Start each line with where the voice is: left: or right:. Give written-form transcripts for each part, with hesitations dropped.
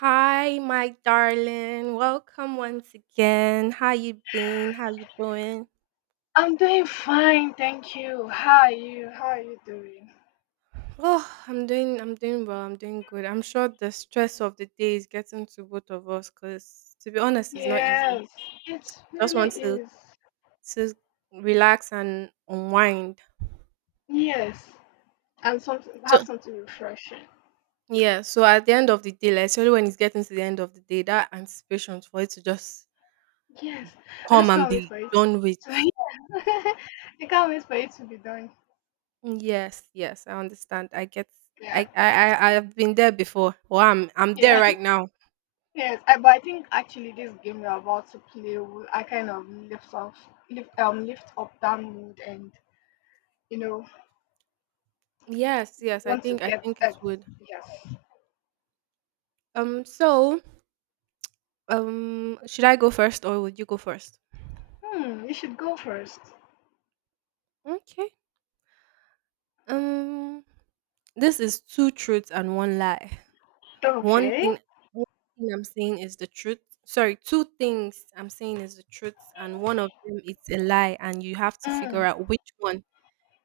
right: Hi, my darling. Welcome once again. How you been? How you doing?
left: I'm doing fine, thank you. How are you? How are you doing?
right: Oh, I'm doing well. I'm doing good. I'm sure the stress of the day is getting to both of us cuz to be honest, it's not easy.
left: Yes, it
right: Just
left: really
right: want to
left: is.
right: to relax and unwind.
left: Yes, and some
right: So
left: have something refreshing.
right: Yeah, so at the end of the day, like, especially when it's getting to the end of the day, that anticipation for it to just
left: Yes, I
right: come
left: just
right: and
left: can't wait
right: be
left: for it.
right: done with.
left: So yeah, I can't wait for it to be done.
right: Yes, yes, I understand.
left: Yeah,
right: I've been there before. Well, I'm there
left: yeah,
right: right now.
left: yes. I, but I think actually this game we're about to play will I kind of lift off, lift lift up that mood and you know
right: Yes, yes,
left: want to
right: I
left: get
right: think it
left: at
right: would.
left: yes.
right: So, should I go first or would you go first?
left: You should go first.
right: Okay. Um this is two truths and one lie. One
left: Okay.
right: thing one thing I'm saying is the truth. Sorry, two things I'm saying is the truth and one of them is a lie and you have to
left: Hmm.
right: figure out which one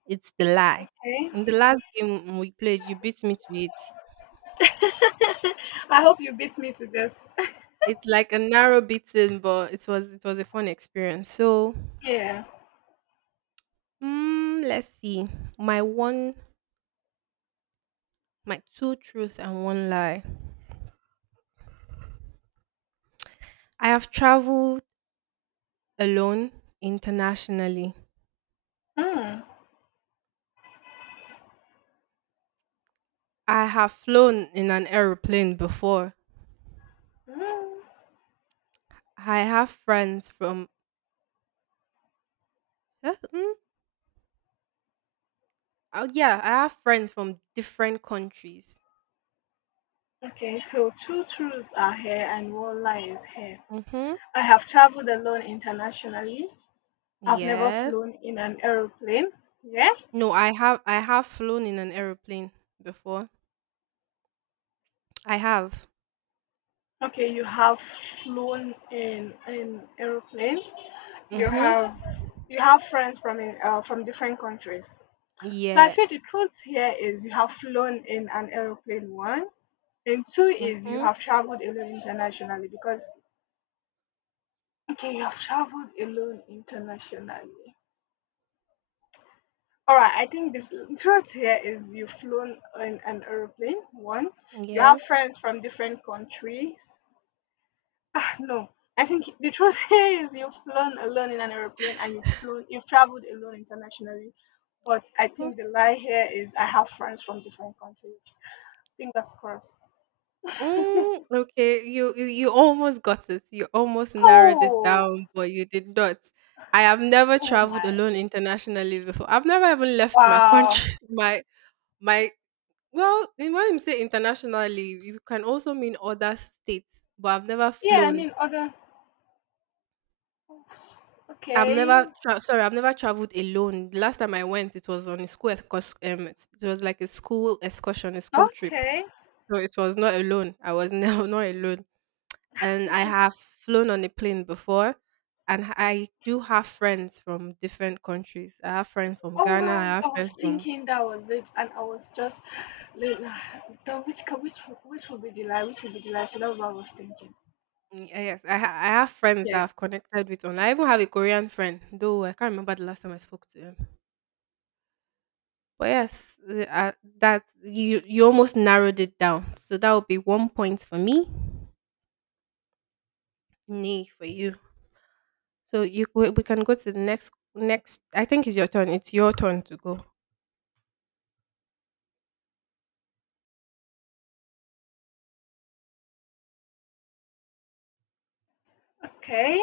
right: it's the lie.
left: Okay.
right: In the last game we played, you beat me to it.
left: I hope you beat me to this.
right: It's like a narrow beating, but it was a fun experience. So
left: Yeah.
right: let's see. My one my two truth and one lie. I have traveled alone internationally.
left: Hmm.
right: I have flown in an aeroplane before.
left: Hmm.
right: I have friends from Huh? Mm? Oh, yeah, I have friends from different countries.
left: Okay, so two truths are here and one lie is here.
right: Mm-hmm.
left: I have traveled alone internationally. I've never
right: Yes.
left: flown in an aeroplane. Yeah?
right: No, I have flown in an aeroplane before. I have.
left: Okay, you have flown in an aeroplane. You
right: Mm-hmm.
left: have you have friends from in, from different countries. So I feel the
right: Yes.
left: truth here is you have flown in an aeroplane once. And two is you
right: Mhm.
left: have traveled alone internationally because okay, you have traveled alone internationally. All right, I think the truth here is you've flown in an aeroplane. One, you have
right: Yes.
left: friends from different countries. Ah, no, I think the truth here is you've flown alone in an aeroplane and you've flown, you've traveled alone internationally. But I
right: Mm,
left: think the lie here is I have friends from different countries. Fingers crossed.
right: okay, you almost got it. You almost narrowed it
left: oh,
right: down, but you did not. I have never
left: oh my!
right: traveled alone internationally before. I've never even left my
left: Wow.
right: country. My well, in When you say internationally, you can also mean other states, but I've never
left: Yeah, I
right: flown.
left: mean, other. Okay.
right: I've never traveled alone. The last time I went, it was on a school excurs- it was like a school excursion, a school trip.
left: Okay.
right: So it was not alone. I was now not alone. And I have flown on a plane before. And I do have friends from different countries. I have friends from
left: Oh
right: Ghana. I
left: wow! I
right: have
left: was
right: friends from
left: thinking that was it, and I was just, like, ah, the which co- which would be the lie? Which would be the lie? So that's what I was thinking.
right: Yes. I have friends that
left: Yeah.
right: I've connected with online. I even have a Korean friend, though I can't remember the last time I spoke to him. But yes, that you almost narrowed it down. So that would be one point for me, nay for you. So you we can go to the next. I think it's your turn. It's your turn to go.
left: Okay.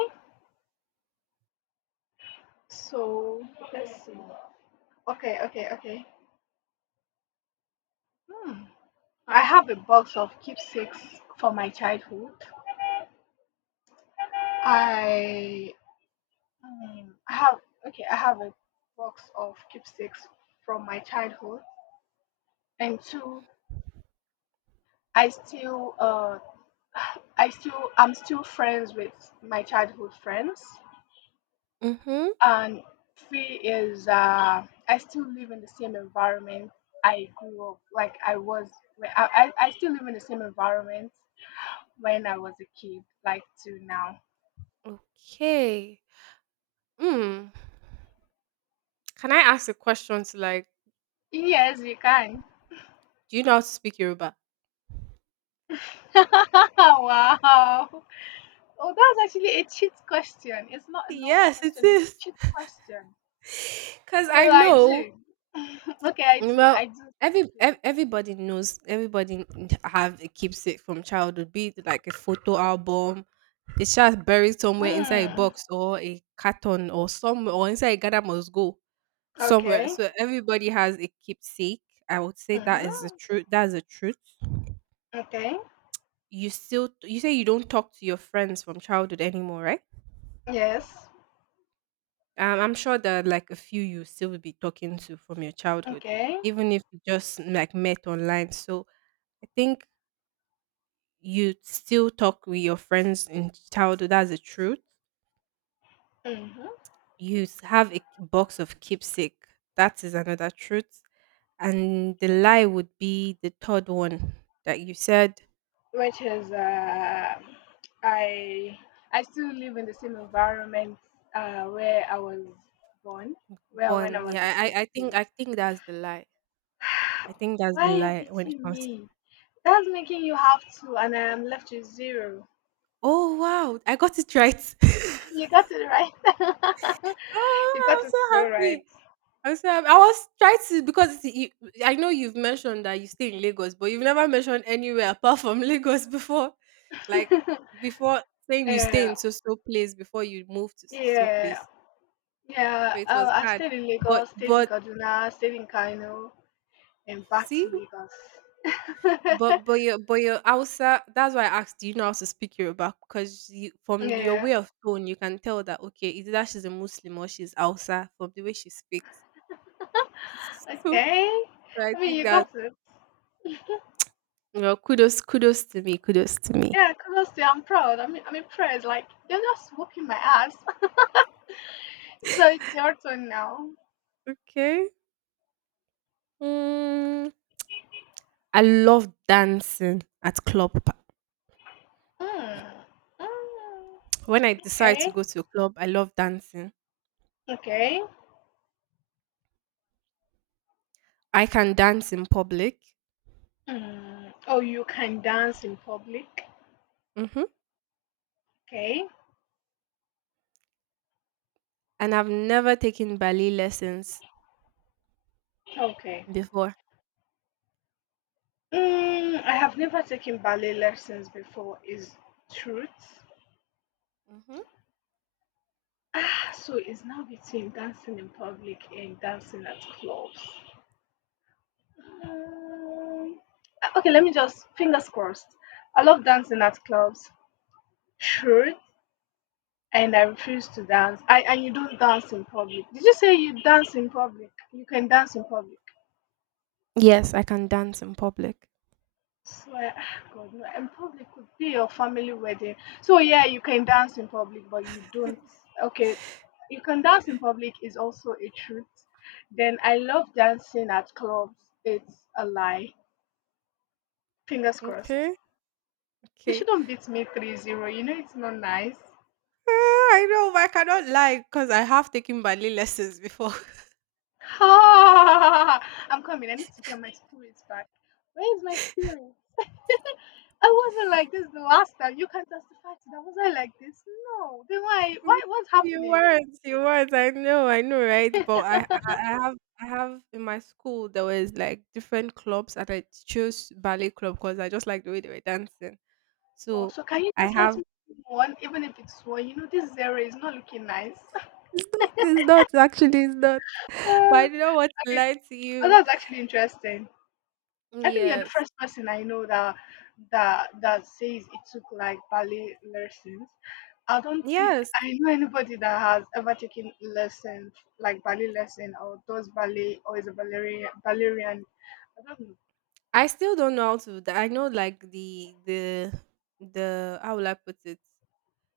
left: So let's see. Okay. Okay. Okay. Hmm. I have a box of keepsakes from my childhood. I I have okay. I have a box of keepsakes from my childhood, and two, I still uh I still I'm still friends with my childhood friends,
right: Mhm.
left: and three is I still live in the same environment I grew up. Like I was, I still live in the same environment when I was a kid, like to now.
right: Okay. Hmm. Can I ask a question to like,
left: Yes, you can.
right: do you know how to speak Yoruba?
left: wow. Oh, that's actually a cheat question. It's not a normal
right: Yes, it
left: question. It's a
right: is.
left: cheat question.
right: Cause I
left: Well, I
right: know
left: do. okay, I do.
right: well
left: I do speak
right: everybody knows everybody have a keepsake from childhood, be it like a photo album, the child buried somewhere inside a
left: Yoruba.
right: box or a carton or somewhere or inside a gather must go
left: Hmm.
right: somewhere.
left: Okay.
right: So everybody has a keepsake. I would say that
left: Mhm.
right: is the truth. That's the truth.
left: Okay.
right: You say you don't talk to your friends from childhood anymore, right?
left: Yes.
right: I'm sure there are like a few you still will be talking to from your childhood,
left: Okay.
right: even if you just like met online. So I think you still talk with your friends in childhood. That's the truth.
left: Mhm.
right: Have a box of keepsake. That is another truth. And the lie would be the third one that you said.
left: Which is I I still live in the same environment where I was born, where when I
right: Born. Yeah,
left: was a kid.
right: I
left: You
right: think
left: know.
right: that's the lie. I think that's
left: Why
right: the
left: are you
right: lie when it
left: beating
right: comes.
left: me? That's making you have two, and I am left with zero.
right: Oh wow, I got it right.
left: You got it right. you
right: Oh, I'm
left: got it so
right: so
left: right.
right: happy. I was trying to because you, I know you've mentioned that you stay in Lagos, but you've never mentioned anywhere apart from Lagos before. Like before saying you stay
left: yeah,
right: in so so place before you move to so so
left: yeah,
right: place.
left: yeah.
right: So it was
left: I
right: hard.
left: stayed in Lagos, stayed in
right: But
left: Kaduna, stayed in Kano. And back to
right: see,
left: Lagos.
right: but your Hausa. That's why I asked. Do you know how to speak Yoruba? Because you, from your
left: yeah.
right: way of tone, you can tell that okay, either that she's a Muslim or she's Hausa from the way she speaks. So,
left: Okay.
right: so I
left: I mean,
right: think
left: you
right: that
left: got it.
right: you know, kudos to me, kudos to me.
left: Yeah, honestly, I'm proud. I mean, I'm impressed. Like, you're just whooping my ass. so it's your turn now.
right: Okay. Mm, I love dancing at club.
left: Mm. Mm.
right: When I decide to
left: Okay.
right: go to a club, I love dancing.
left: Okay.
right: I can dance in public.
left: Mm. Oh, you can dance in public.
right: Hmm.
left: Okay.
right: And I've never taken ballet lessons
left: Okay.
right: before.
left: Mm, I have never taken ballet lessons before, is truth.
right: Hmm.
left: Ah, so it's now between dancing in public and dancing at clubs. Mm, okay, let me just fingers crossed. I love dancing at clubs. Truth, and I refuse to dance. I and you don't dance in public. Did you say you dance in public? You can dance in public.
right: Yes, I can dance in public.
left: Swear, ah, God, no. In public could be your family wedding. So yeah, you can dance in public, but you don't. Okay, you can dance in public is also a truth. Then I love dancing at clubs. It's a lie. Fingers crossed.
right: Okay.
left: You
right: Okay.
left: shouldn't beat me 3-0. You know it's not nice.
right: Uh, I know, but I cannot lie because I have taken ballet lessons before.
left: I'm coming. I need to get my spirits back. Where is my spirit? I wasn't like this the last time. You can testify to that. Was I like this? No. Then why?
right: Mm,
left: Why? What's
right: You
left: happening?
right: weren't, you weren't. I know, right? But I I have in my school there was like different clubs, and I chose ballet club because I just like the way they were dancing.
left: Oh,
right: So
left: so can you
right: I
left: just let
right: have.
left: me win one, even if it's one? You know this zero is not looking nice.
right: It's not. It's not actually. It's not. But
left: Oh,
right: I do not want to
left: okay.
right: lie to
left: Oh,
right: you.
left: that's actually interesting. I think you're the
right: Yes,
left: first person I know that that says it took like ballet lessons. I don't think
right: yes.
left: I know anybody that has ever taken lessons like ballet lesson or does ballet or is a ballerina. Ballerian. I don't know.
right: I still don't know how to. I know like the how will I put it?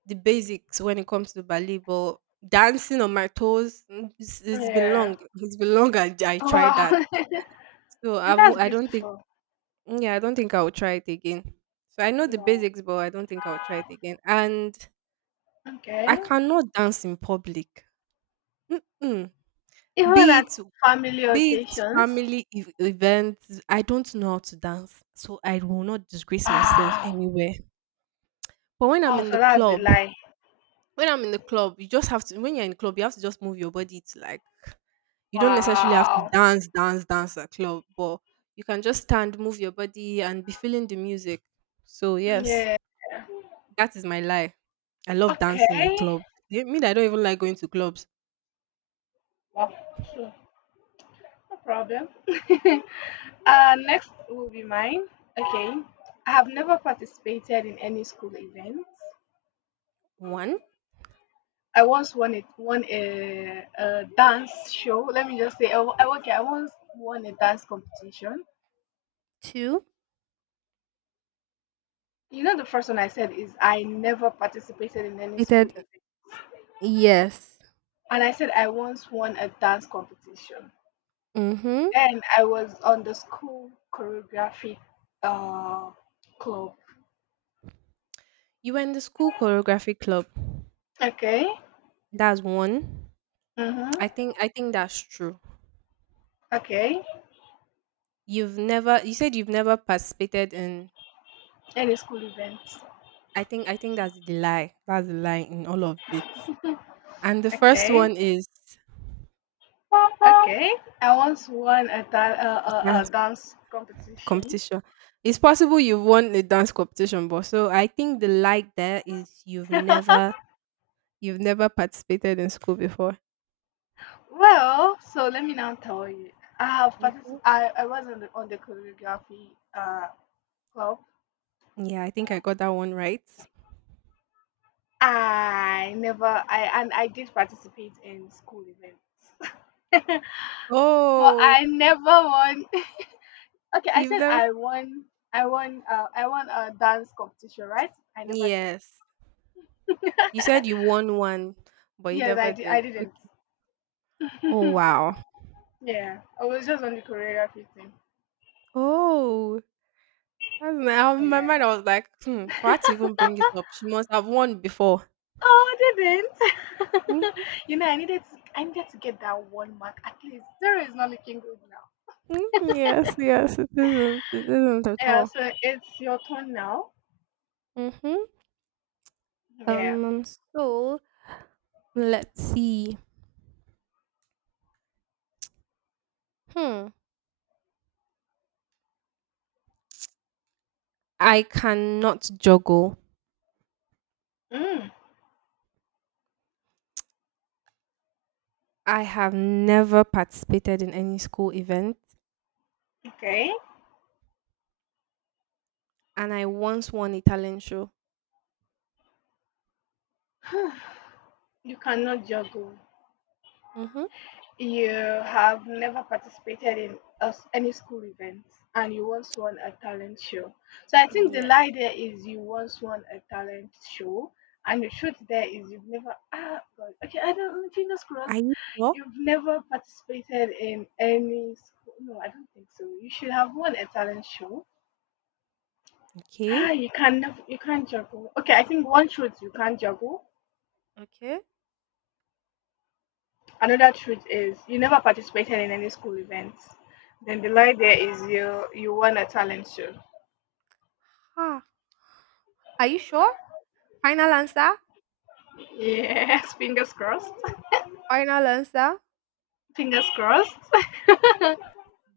right: The basics when it comes to ballet, but dancing on my toes, it's been
left: Yeah.
right: long. It's been long. I tried
left: Wow.
right: that, so
left: That's
right: I don't think.
left: beautiful.
right: Yeah, I don't think I will try it again. So I know the
left: Wow.
right: basics, but I don't think I will try it again. And I
left: Okay.
right: cannot dance in public. Mm-mm.
left: Even
right: Be
left: at
right: it
left: family
right: be it
left: occasions.
right: family events, I don't know how to dance, so I will not disgrace myself
left: Wow.
right: anywhere. But when I'm
left: Oh,
right: in the
left: so that's the
right: club,
left: lie.
right: When I'm in the club, you just have to when you're in club, you have to just move your body to like you don't necessarily have to
left: Wow.
right: dance at club, but you can just stand, move your body and be feeling the music. So yes,
left: Yeah.
right: that is my lie. I love dancing at
left: Okay.
right: clubs. You mean I don't even like going to clubs.
left: Wow. So no problem. Next will be mine. Okay. I have never participated in any school events.
right: One,
left: I once won it won a dance show. Let me just say, oh, I- okay, I once won a dance competition.
right: two.
left: You know, the first one I said is I never participated in any school
right: Stated
left: event,
right: yes.
left: and I said I once won a dance competition.
right: Mm-hmm.
left: Then I was on the school choreography uh, club.
right: You were in the school choreography club.
left: Okay.
right: That's one.
left: Mm-hmm.
right: I think that's true.
left: Okay.
right: You said you've never participated in
left: Any school events.
right: I think that's the lie. That's the lie in all of it. And the first
left: Okay.
right: one is
left: Okay. I once won a, da- a
right: dance
left: dance competition.
right: competition. It's possible you've won a dance competition, but so I think the lie there is you've never participated in school before.
left: well, so let me now tell you. I have
right: Mhm.
left: particip- I was on the choreography uh, club.
right: Yeah, I think I got that one right.
left: I never I and I did participate in school events. But
right: Oh,
left: I never won. Okay, I
right: you've
left: said
right: never?
left: I won. I won. I won a dance competition, right? I never did.
right: Yes. You said you won one, but you
left: Yes, I
right: never
left: did.
right: did.
left: I didn't.
right: Okay. Oh, wow.
left: Yeah, I was just on the choreography thing.
right: Oh, in my mind,
left: Yeah.
right: I was like, hmm, for her to even bring it up, she must have won before.
left: Oh, I didn't. you know, I needed to get that one mark at least. Zero is not looking good now.
right: Yes, yes, it isn't. It isn't at
left: Yeah,
right: all.
left: so it's your turn now.
right: Mm-hmm.
left: Yeah.
right: Um, so let's see. Hmm. I cannot juggle.
left: Mm,
right: I have never participated in any school event,
left: okay.
right: and I once won a talent show.
left: you cannot juggle.
right: Mm-hmm.
left: You have never participated in a s any school event and you once won a talent show. So I think the
right: Yes.
left: lie there is you once won a talent show, and the truth there is you've never ah God okay I don't know, fingers
right: Are
left: crossed
right: you sure?
left: you've never participated in any school. No, I don't think so. You should have won a talent show.
right: Okay.
left: Ah, you can't juggle. Okay, I think one truth you can't juggle.
right: Okay.
left: Another truth is you never participated in any school events. Then the lie there is you won a talent show.
right: Ah. Are you sure? Final answer?
left: Yes, fingers crossed.
right: Final answer?
left: Fingers crossed.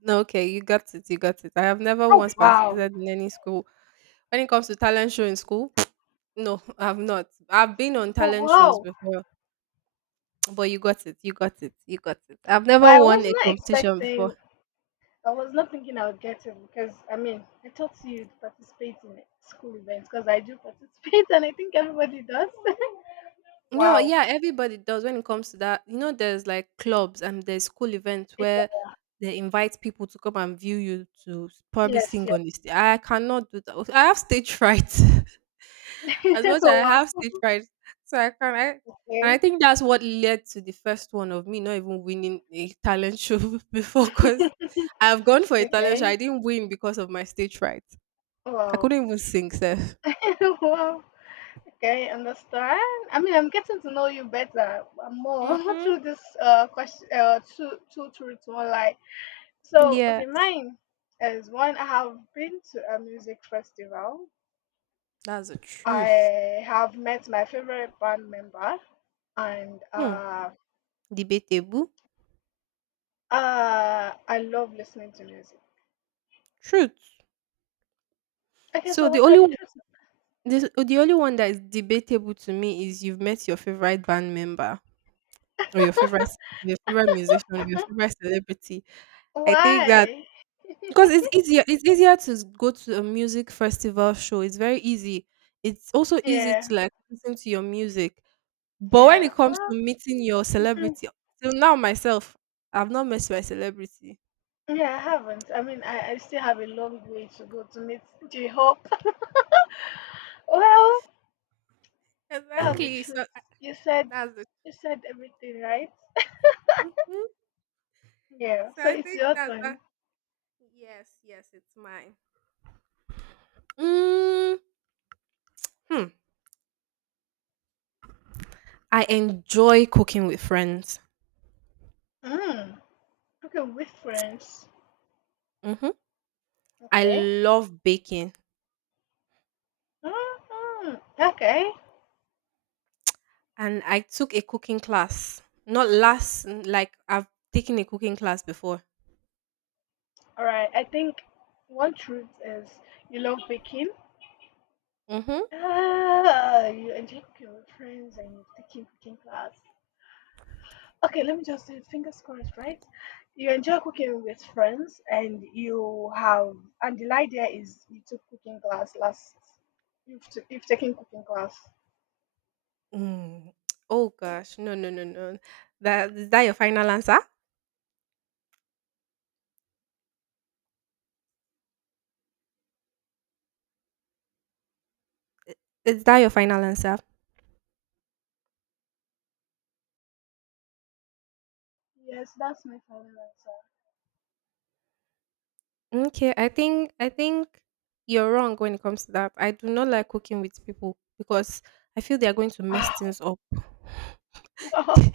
right: No, okay, you got it. You got it. I have never
left: Oh
right: once
left: wow,
right: participated in any school. When it comes to talent show in school, no, I've not. I've been on
left: for
right: talent shows
left: wow!
right: before, but you got it. You got it. You got it. I've
left: But
right: never
left: I
right: won
left: was
right: a
left: not
right: competition before.
left: expecting. I was not thinking I would get it because I mean I thought you'd participate in school events because I do participate and I think everybody does.
right: No,
left: wow.
right: yeah, everybody does when it comes to that. You know, there's like clubs and there's school events where they invite people to come and view you to probably
left: Yes.
right: sing
left: Yeah.
right: on the stage. I cannot do that. I have stage fright. As much as I
left: wow.
right: have stage fright, so I can I and
left: Okay.
right: I think that's what led to the first one of me not even winning a talent show before because I've gone for a talent show.
left: Okay.
right: I didn't win because of my stage fright. I
left: Wow.
right: couldn't even sing, Seth.
left: wow. Okay, understand. I mean, I'm getting to know you better more
right: Mm-hmm.
left: through this question two truths one lie. So
right: Yeah.
left: okay, mine is one. I have been to a music festival.
right: That's the truth.
left: I have met my favorite band member, and
right: Hmm. Debatable?
left: I love listening to music.
right: Truth.
left: Okay,
right: So
left: so what are the truths?
right: the only one that is debatable to me is you've met your favorite band member or your favorite musician or your favorite celebrity. I think that
left: Why?
right: because it's easier to go to a music festival show. It's very easy. It's also easy
left: Yeah,
right: to like listen to your music. But when
left: yeah.
right: it comes to meeting your
left: Well,
right: celebrity, till now myself, I've not met my celebrity.
left: yeah, I haven't. I mean, I still have a long way to go to meet the hope. Well, that's the
right: Exactly. So
left: truth. You said
right: that's the.
left: you said everything, right?
right: Mhm.
left: Yeah.
right: So
left: So
right: I
left: it's
right: think
left: your
right: that.
left: turn.
right: Yes, yes, it's mine. Mm, hmm. I enjoy cooking with friends.
left: Mm. Okay, with friends.
right: Hmm. I
left: Okay.
right: love baking,
left: Mm-hmm. Okay.
right: and I took a cooking class. Not last, mm, like I've taken a cooking class before.
left: All right. I think one truth is you love baking.
right: Hmm.
left: Ah, you enjoy cooking with friends and you've taken cooking class. Okay, let me just say fingers crossed, right? You enjoy cooking with friends and you have and the idea is you've taken cooking class.
right: Mm. Oh gosh, no, no, no, no. That is that your final answer? Is that your final answer?
left: Yes, that's my final
right: Okay, I think you're wrong when it comes to that. I do not like cooking with people because I feel they are going to
left: answer.
right: mess things up.
left: Ah, wow,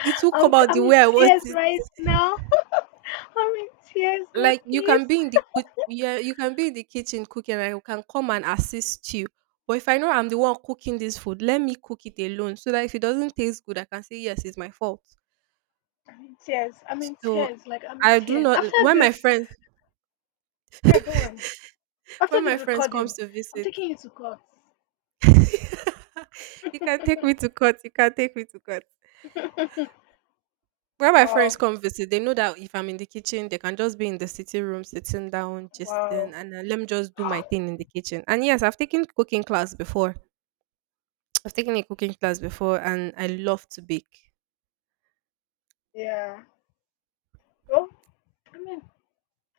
right: It will come out the
left: I'm in
right: way I want
left: tears
right: it.
left: right now. I'm in tears. God,
right: Like, you
left: please.
right: can be in the you can be in the kitchen cooking, and I can come and assist you. But if I know I'm the one cooking this food, let me cook it alone so that if it doesn't taste good, I can say, "Yes, it's my fault."
left: I'm in tears. I'm in
right: So,
left: tears. Like I'm in
right: I do
left: tears. After
right: not when my
left: this,
right: friends
left: no, go on. After
right: When
left: this
right: my friends
left: recording,
right: comes to
left: I'm
right: visit.
left: taking you to court.
right: You can take me to court, you can take me to court. When my friends
left: wow,
right: come visit, they know that if I'm in the kitchen, they can just be in the sitting room, sitting down, just and
left: wow.
right: then let me just do my thing in the kitchen. And yes, I've taken cooking class before. I've taken a cooking class before and I love to bake.
left: Yeah. Well, I mean,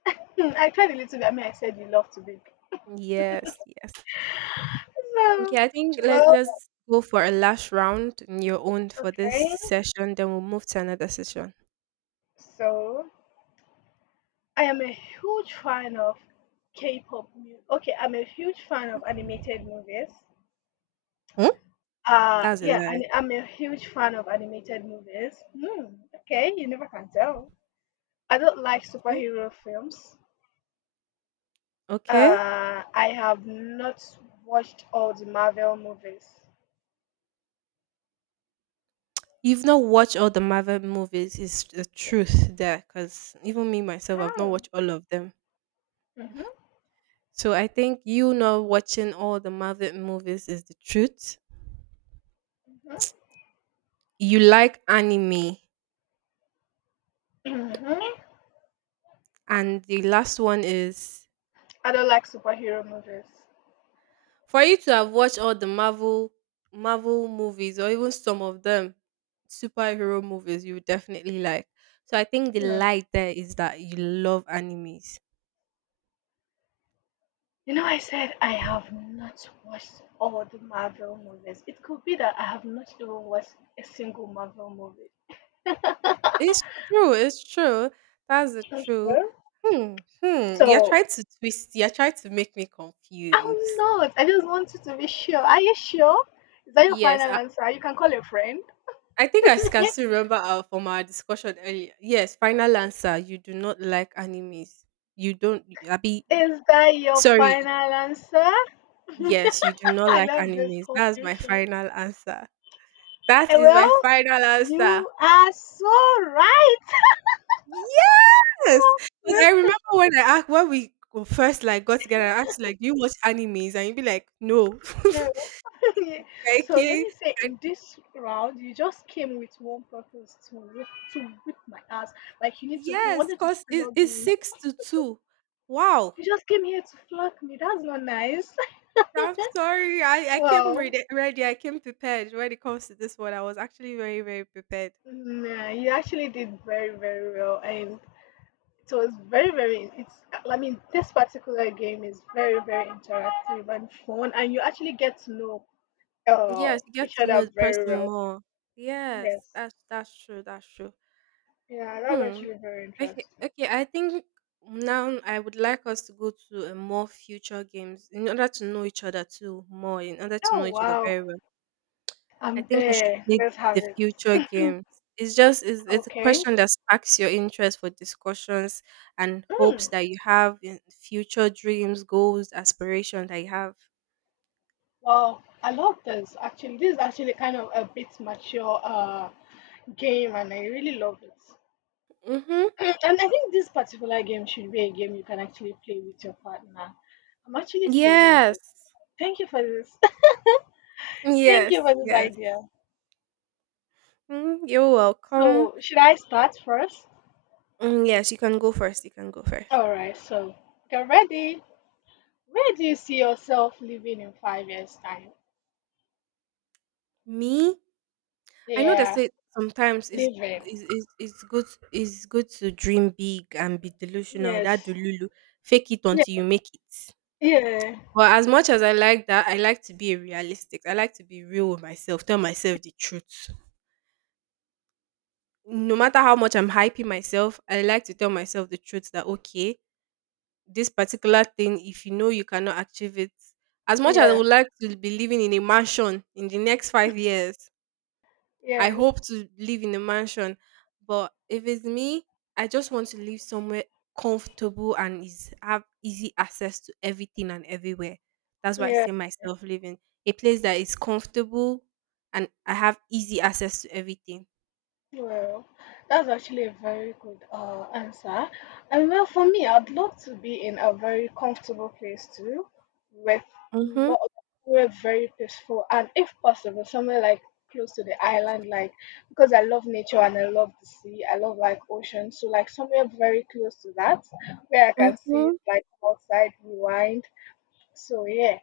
left: I tried a little bit. I mean, I said you love to bake.
right: Yes, yes.
left: So,
right: Okay, I think
left: well,
right: let's go for a last round in your own for this
left: okay.
right: session, then we'll move to another session.
left: So. I am a huge fan of K-pop music. Okay, I'm a huge fan of animated movies.
right: Hmm? That's a
left: Yeah,
right: lie.
left: and I'm a huge fan of animated movies. Hmm, okay, you never can tell. I don't like
right: Okay.
left: superhero films.
right: Okay.
left: I have not watched all the Marvel movies.
right: You've not watched all the Marvel movies, is the truth there, because even me myself, I've not
left: Oh.
right: watched all of them.
left: hmm
right: So I think you not watching all the Marvel movies is the truth. You like anime.
left: hmm
right: And the last one is,
left: I don't like superhero movies.
right: for you to have watched all the Marvel movies or even some of them, superhero movies you would definitely like. So I think the
left: Hmm.
right: light there is that you love animes.
left: You know, I said I have not watched all the Marvel movies. It could be that I have not even watched a single Marvel movie.
right: It's true, it's true. That's the
left: Okay.
right: truth. Hmm. You're
left: So
right: trying to twist, you're trying to make me
left: I'm
right: confused.
left: not. I just want you to be sure. Are you sure? Is that your
right: Yes,
left: final
right: I,
left: answer? You can call a friend.
right: I think I can still remember from our discussion earlier. Yes, final answer. You do not like animes. You don't, Abby.
left: Is that your
right: Sorry,
left: final answer? I
right: yes, you do not like
left: love this
right: animes. That's my
left: confusion.
right: final answer. That
left: Eh,
right: is my
left: well,
right: final answer.
left: you are so right.
right: Yes, because I remember when I asked when we first like got together, I asked like, "Do you watch animes?" And you'd be like, "No."
left: No. Yeah. So let
right: Okay.
left: me say in this round, you just came with one purpose to whip my ass. Like you
right: Yes,
left: wanted to
right: cause
left: flog
right: it's
left: me.
right: six to two. Wow.
left: You just came here to flog me. That's not nice.
right: I'm sorry. I came
left: Well,
right: ready, ready. I came prepared when it comes to this one. I was actually very very prepared.
left: nah, you actually did very, very well, and it was very, very. It's. I mean, this particular game is very, very interactive and fun, and you actually get to know uh,
right: Yes, you get
left: each
right: to
left: other
right: know the
left: very
right: person
left: well.
right: more. Yes,
left: Yes.
right: that's true. That's true.
left: Yeah, that's
right: Hmm.
left: actually very
right: Okay.
left: interesting.
right: Okay. I think now I would like us to go to a more future games in order to know each other too more. In order to
left: Oh
right: know each other
left: wow.
right: very well, I
left: I'm
right: think we should
left: there.
right: play
left: Let's have
right: the
left: it.
right: future games. It's a
left: Okay.
right: question that sparks your interest for discussions and hopes
left: Mm.
right: that you have in future dreams, goals, aspirations that you have.
left: Wow. I love this. Actually, this is actually kind of a bit mature game, and I really love it.
right: Mm-hmm.
left: And I think this particular game should be a game you can actually play with your partner. I'm actually saving this.
right: Yes.
left: Thank you for this. Thank you
right: Yes.
left: for this
right: Yes.
left: idea.
right: Mm, you're welcome.
left: So, should I start first?
right: Mm, yes, you can go first. You can go first.
left: All right. So, get ready. Where do you see yourself living in 5 years' time?
right: Me? I know they
left: Yeah,
right: say sometimes
left: living.
right: it's is it's good it's good to dream big and be delusional. That
left: Yes.
right: delulu, fake it
left: Yeah.
right: until you make it.
left: Yeah.
right: But as much as I like that, I like to be a realistic. I like to be real with myself. Tell myself the truth. No matter how much I'm hyping myself, I like to tell myself the truth that okay, this particular thing, if you know you cannot achieve it, as much as I
left: Yeah,
right: would like to be living in a mansion in the next 5 years, I
left: yeah,
right: hope to live in a mansion, but if it's me, I just want to live somewhere comfortable and is have easy access to everything and everywhere. That's why I
left: yeah.
right: say myself living a place that is comfortable and I have easy access to everything.
left: Well, that's actually a very good answer. And well, for me, I'd love to be in a very comfortable place too, with
right: Mhm.
left: lot where very peaceful and if possible, somewhere like close to the island, like because I love nature and I love the sea, I love like ocean, so like somewhere very close to that where I can see
right: Mhm.
left: like outside rewind. So yeah,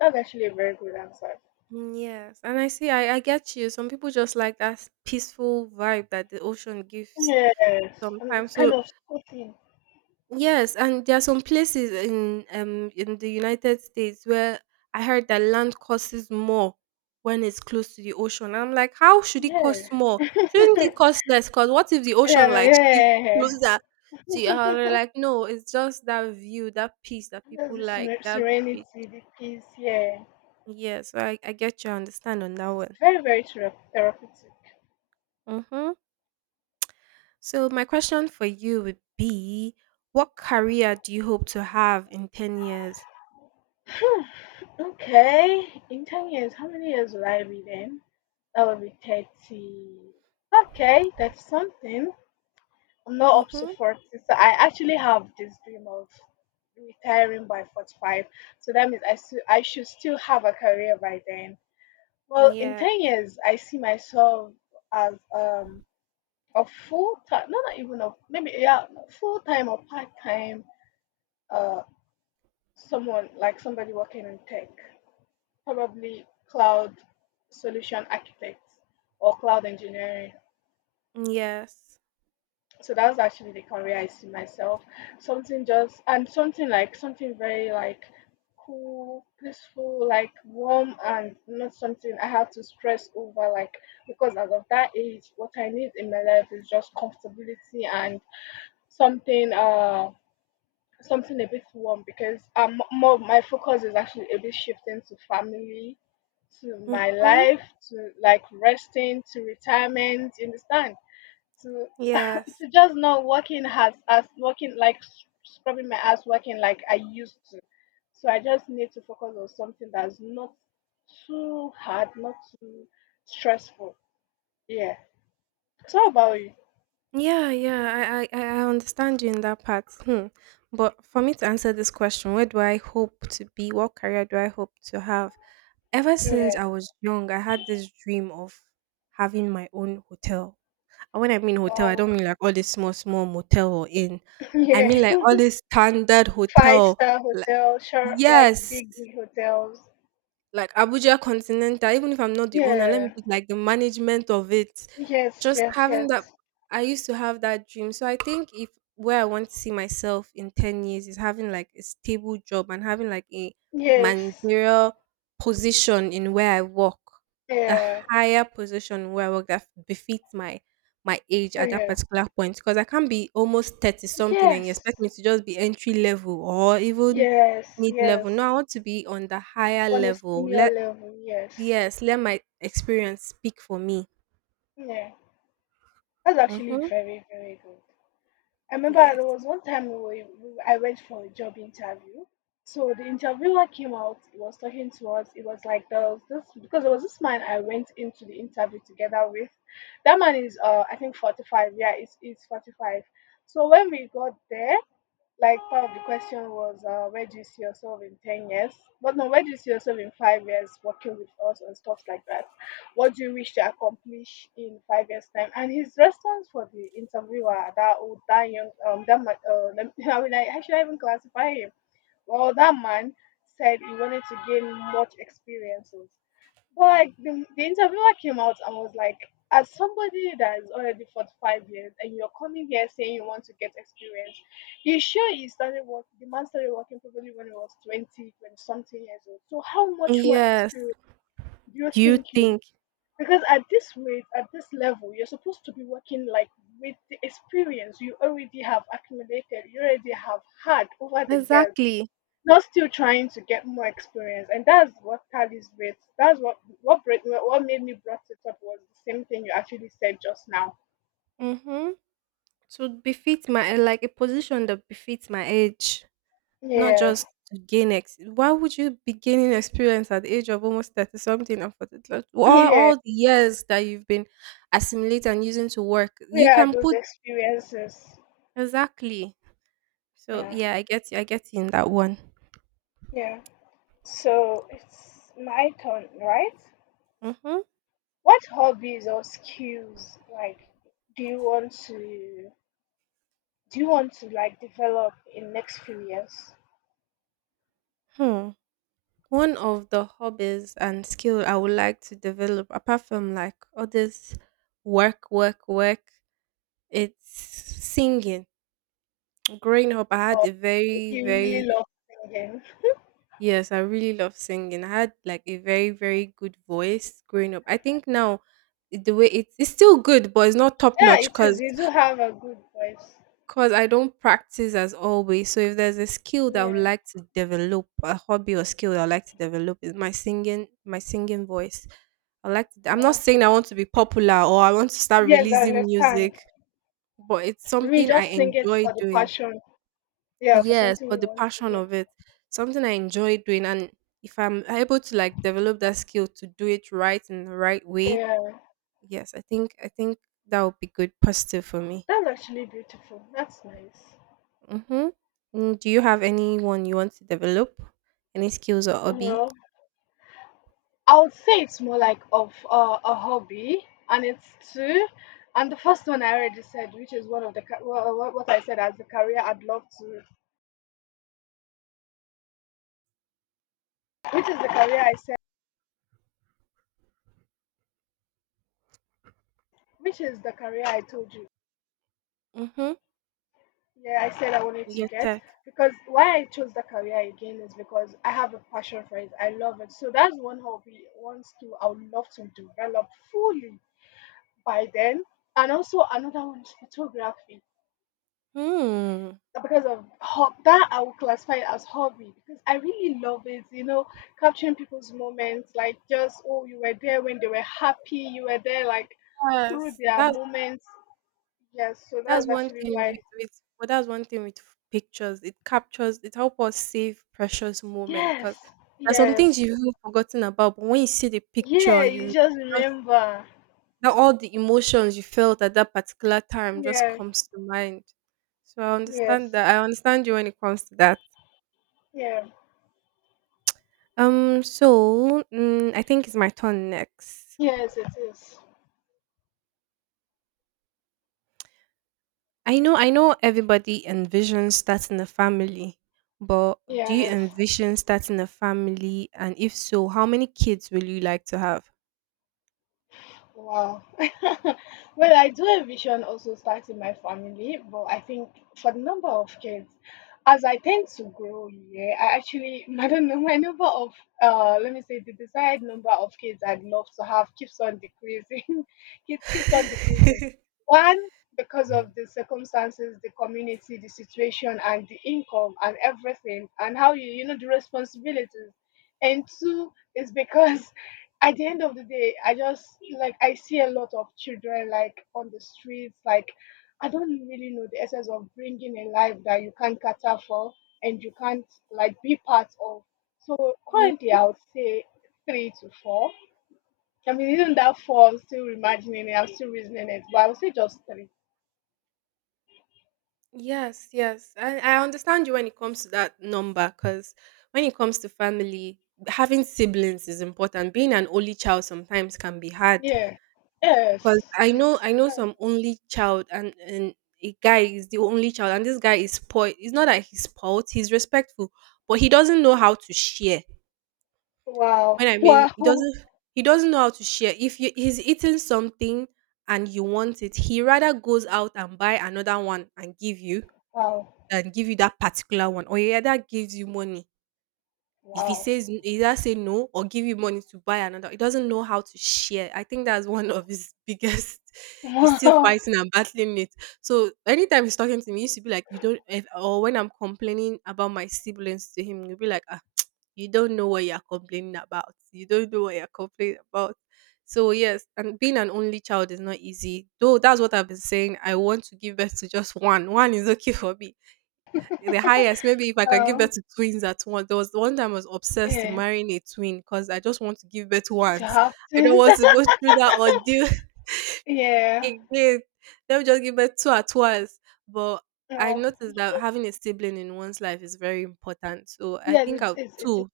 left: that's actually a very good answer.
right: Mm, yes, and I see. I get you. Some people just like that peaceful vibe that the ocean gives
left: Yes, and
right: sometimes.
left: it's kind
right: So
left: of so.
right: yes, and there are some places in the United States where I heard that land costs more when it's close to the ocean. I'm like, how should it
left: Yeah.
right: cost more? Shouldn't
left: Yeah,
right: it cost less? Cause what if the ocean
left: yeah,
right: like shifts
left: yeah.
right: closer to you? And they're
left: Yeah.
right: like, no, it's just that view, that peace that
left: That's
right: people
left: the
right: like,
left: seren-
right: that bit.
left: serenity, the peace. Yeah,
right: Yeah, so I get your understand on that
left: it's
right: one.
left: very, very therapeutic.
right: Mm-hmm. So my question for you would be, what career do you hope to have in 10 years?
left: Hmm, okay, in 10 years, how many years will I be then? That will be 30. Okay, that's something. I'm not up to
right: Mm-hmm.
left: 40, so I actually have this dream of retiring by 45. So that means I should still have a career by then. Well, in
right: Yeah.
left: 10 years, I see myself as a full time, no, not even a maybe, yeah, full time or part time, uh, someone like somebody working in tech, probably cloud solution architect or cloud engineering.
right: Yes.
left: So that's actually the career I see myself. Something just and something like something very like cool, peaceful, like warm, and not something I have to stress over. Like because as of that age, what I need in my life is just comfortability and something something a bit warm because more my focus is actually a bit shifting to family, to my
right: Mhm.
left: life, to like resting, to retirement. You understand?
right: Yes.
left: So just not working as working like scrubbing my ass working like I used to. So I just need to focus on something that's not too hard, not too stressful. Yeah. So how about you?
right: Yeah, yeah. I understand you in that part. Hmm. But for me to answer this question, where do I hope to be? What career do I hope to have? Ever since
left: Yeah.
right: I was young, I had this dream of having my own hotel. And when I mean hotel, I
left: Wow.
right: don't mean like all this small, small motel or inn. I
left: Yeah.
right: mean like all this standard
left: Five
right: hotel.
left: star
right: Like,
left: hotel, sharp like
right: yes,
left: big big hotels.
right: like Abuja Continental, even if I'm not the owner, let me
left: Yeah.
right: be like the management of it.
left: Yes,
right: Just
left: yes,
right: having that,
left: yes.
right: I used to have that dream. So I think if where I want to see myself in 10 years is having like a stable job and having like a
left: Yes.
right: managerial position in where I work, a
left: Yeah.
right: higher position where I work that befits my age at that
left: Yeah.
right: particular point because I can't be almost 30 something and you expect
left: Yes.
right: me to just be entry level or even
left: Yes,
right: mid
left: yes.
right: level. No, I want to be on the higher
left: On a
right: level.
left: senior
right: Let,
left: level, yes.
right: yes, let my experience speak for me.
left: Yeah. That's actually
right: Mm-hmm.
left: very, very good. I remember there
right: Yes.
left: was one time I went for a job interview. So the interviewer came out, he was talking to us. It was like there was this because there was this man I went into the interview together with. That man is I think 45. Yeah, it's 45. So when we got there, like part of the question was where do you see yourself in 10 years, but no, where do you see yourself in 5 years working with us and stuff like that, what do you wish to accomplish in 5 years time. And his response for the interviewer, that old, that young, that man, I mean, how should I even classify him? Well, that man said he wanted to gain much experiences, but like the interviewer came out and was like, as somebody that is already 45 years and you're coming here saying you want to get experience, you sure you started work, the man started working probably when he was 20, 20 something years old. So how much more
right: Yes.
left: experience do you
right: Do you
left: think you need?
right: think
left: Because at this rate, at this level, you're supposed to be working like with the experience you already have accumulated, you already have had over the years.
right: exactly?
left: Not still trying to get more experience, and that's what tallies with. That's what what made me brought it up was the same thing you actually said just now.
right: Mm-hmm. To befit my like a position that befits my age, not
left: Yeah,
right: just to gain ex. Why would you be gaining experience at the age of almost 30 something and 40? Like,
left: yeah.
right: all the years that you've been assimilating and using to work,
left: We
right: you
left: are
right: can
left: those
right: put
left: experiences.
right: exactly. So
left: Yeah,
right: yeah, I get you. I get you in that one.
left: yeah. So it's my turn, right?
right: Mm-hmm.
left: What hobbies or skills like do you want to do you want to like develop in next few years?
right: Hmm. One of the hobbies and skill I would like to develop, apart from like all this work, work, work, it's singing. Growing up, I had a very,
left: You really
right: very
left: love singing.
right: yes, I really love singing. I had like a very, very good voice growing up. I think now it's still good, but it's not top
left: Yeah,
right: notch.
left: it is. You do have a good voice.
right: Because I don't practice as always. So if there's a skill that I would
left: Yeah.
right: like to develop, a hobby or skill that I like to develop is my singing voice. I'm not
left: Wow.
right: saying I want to be popular or I want to start
left: Yes, I
right: releasing music,
left: understand.
right: but it's
left: We
right: something I
left: just sing it
right: enjoy
left: for the
right: doing.
left: passion. Yeah, for
right: Yes,
left: something
right: but
left: you
right: the
left: want to
right: passion
left: do.
right: of it, something I enjoy doing. And if I'm able to like develop that skill to do it right in the right way,
left: Yeah,
right: yes, I think that would be good positive for me.
left: that's actually beautiful. That's nice.
right: Mm-hmm. Mm, do you have anyone you want to develop? Any skills or hobby?
left: Well, I would say it's more like of a hobby, and it's two. And the first one I already said, which is one of the ca- well, what I said as the career I'd love to, which is the career I said, which is the career I told you.
right: Mm-hmm.
left: Yeah, I said I wanted to
right: Your
left: get
right: tech.
left: because why I chose the career again is because I have a passion for it. I love it. So that's one hobby, one skill I would love to develop fully by then. And also another one is photography.
right: Hmm.
left: Because of that, I would classify it as hobby because I really love it. You know, capturing people's moments, like just oh, you were there when they were happy. You were there like through
right: Yes,
left: their moments. Yes. So that's actually why.
right: that's one thing with pictures. It captures it helps us save precious moments
left: Yes.
right: because there's some things
left: Yes.
right: you've even forgotten about, but when you see the picture,
left: Yeah, you
right: you
left: just
right: just
left: remember.
right: that all the emotions you felt at that particular time just
left: Yeah,
right: comes to mind. So I
left: yes,
right: understand that. I understand you when it comes to that.
left: yeah,
right: So, mm, I think it's my turn next.
left: yes, it is.
right: I know everybody envisions starting a family, but do you
left: Yes.
right: envision starting a family? And if so, how many kids will you like to have?
left: Wow. Well, I do envision also starting my family, but I think for the number of kids, as I tend to grow, yeah, I actually, I don't know, my number of, let me say, the desired number of kids I'd love to have keeps on decreasing. Kids keeps on decreasing. One, because of the circumstances, the community, the situation, and the income, and everything, and how you, you know, the responsibilities. And two, is because at the end of the day, I just like I see a lot of children like on the streets. Like I don't really know the essence of bringing a life that you can't cater for and you can't like be part of. So
right: Mm,
left: currently, I would say three to four. I mean, even that four? I'm still imagining it. I'm still reasoning it, but I would say just three.
right: yes, yes. I understand you when it comes to that number because when it comes to family, having siblings is important. Being an only child sometimes can be hard
left: Yeah.
right: because
left: Yes. It's
right: I know
left: um,
right: some only child and a guy is the only child and this guy is spoiled. It's not that he's spoiled, he's respectful, but he doesn't know how to share.
left: wow,
right: When I mean
left: wow,
right: he doesn't know how to share. If you, he's eating something and you want it, he rather goes out and buy another one and give you
left: wow,
right: than give you that particular one. Or he rather gives you money if he
left: wow,
right: says either say no or give you money to buy another, he doesn't know how to share. I think that's one of his biggest he's still
left: wow.
right: fighting and battling it. So anytime he's talking to me, he used to be like, you don't, if, or when I'm complaining about my siblings to him, he'll be like, ah, you don't know what you're complaining about you don't know what you're complaining about. So yes, and being an only child is not easy though. That's what I've been saying. I want to give birth to just one is okay for me. The highest, maybe if I can give birth
left: Um,
right: to twins at once. There was one time I was obsessed in
left: yeah,
right: marrying a twin because I just want to give birth
left: to
right: once.
left: have
right: I don't
left: things.
right: want to go through that ordeal
left: Yeah.
right: again. Let me just give birth two at once. But I
left: No.
right: noticed that having a sibling in one's life is very important. So I
left: Yeah,
right: think I'll two.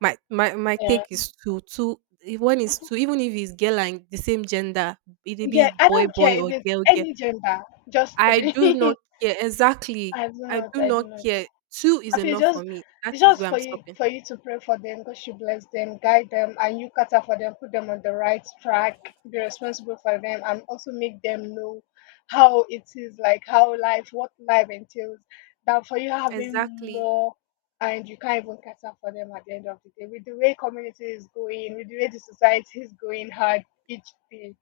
right: My
left: yeah.
right: take is two. Two if one is two, even if it's girl and the same gender, it'll
left: Yeah,
right: be
left: I
right: boy
left: don't
right: boy
left: care if
right: or
left: it's
right: girl girl.
left: any gender, just
right: I do
left: three.
right: not care. Exactly. I do
left: I
right: not
left: do not.
right: care. Two is
left: I feel
right: enough for me. That
left: it's
right: is
left: just
right: where I'm stopping.
left: for you to pray for them, God should bless them, guide them, and you cater for them, put them on the right track, be responsible for them, and also make them know how it is like how life, what life entails. Than for you having
right: Exactly.
left: more and you can't even cater for them at the end of the day. With the way community is going, with the way the society is going hard each day,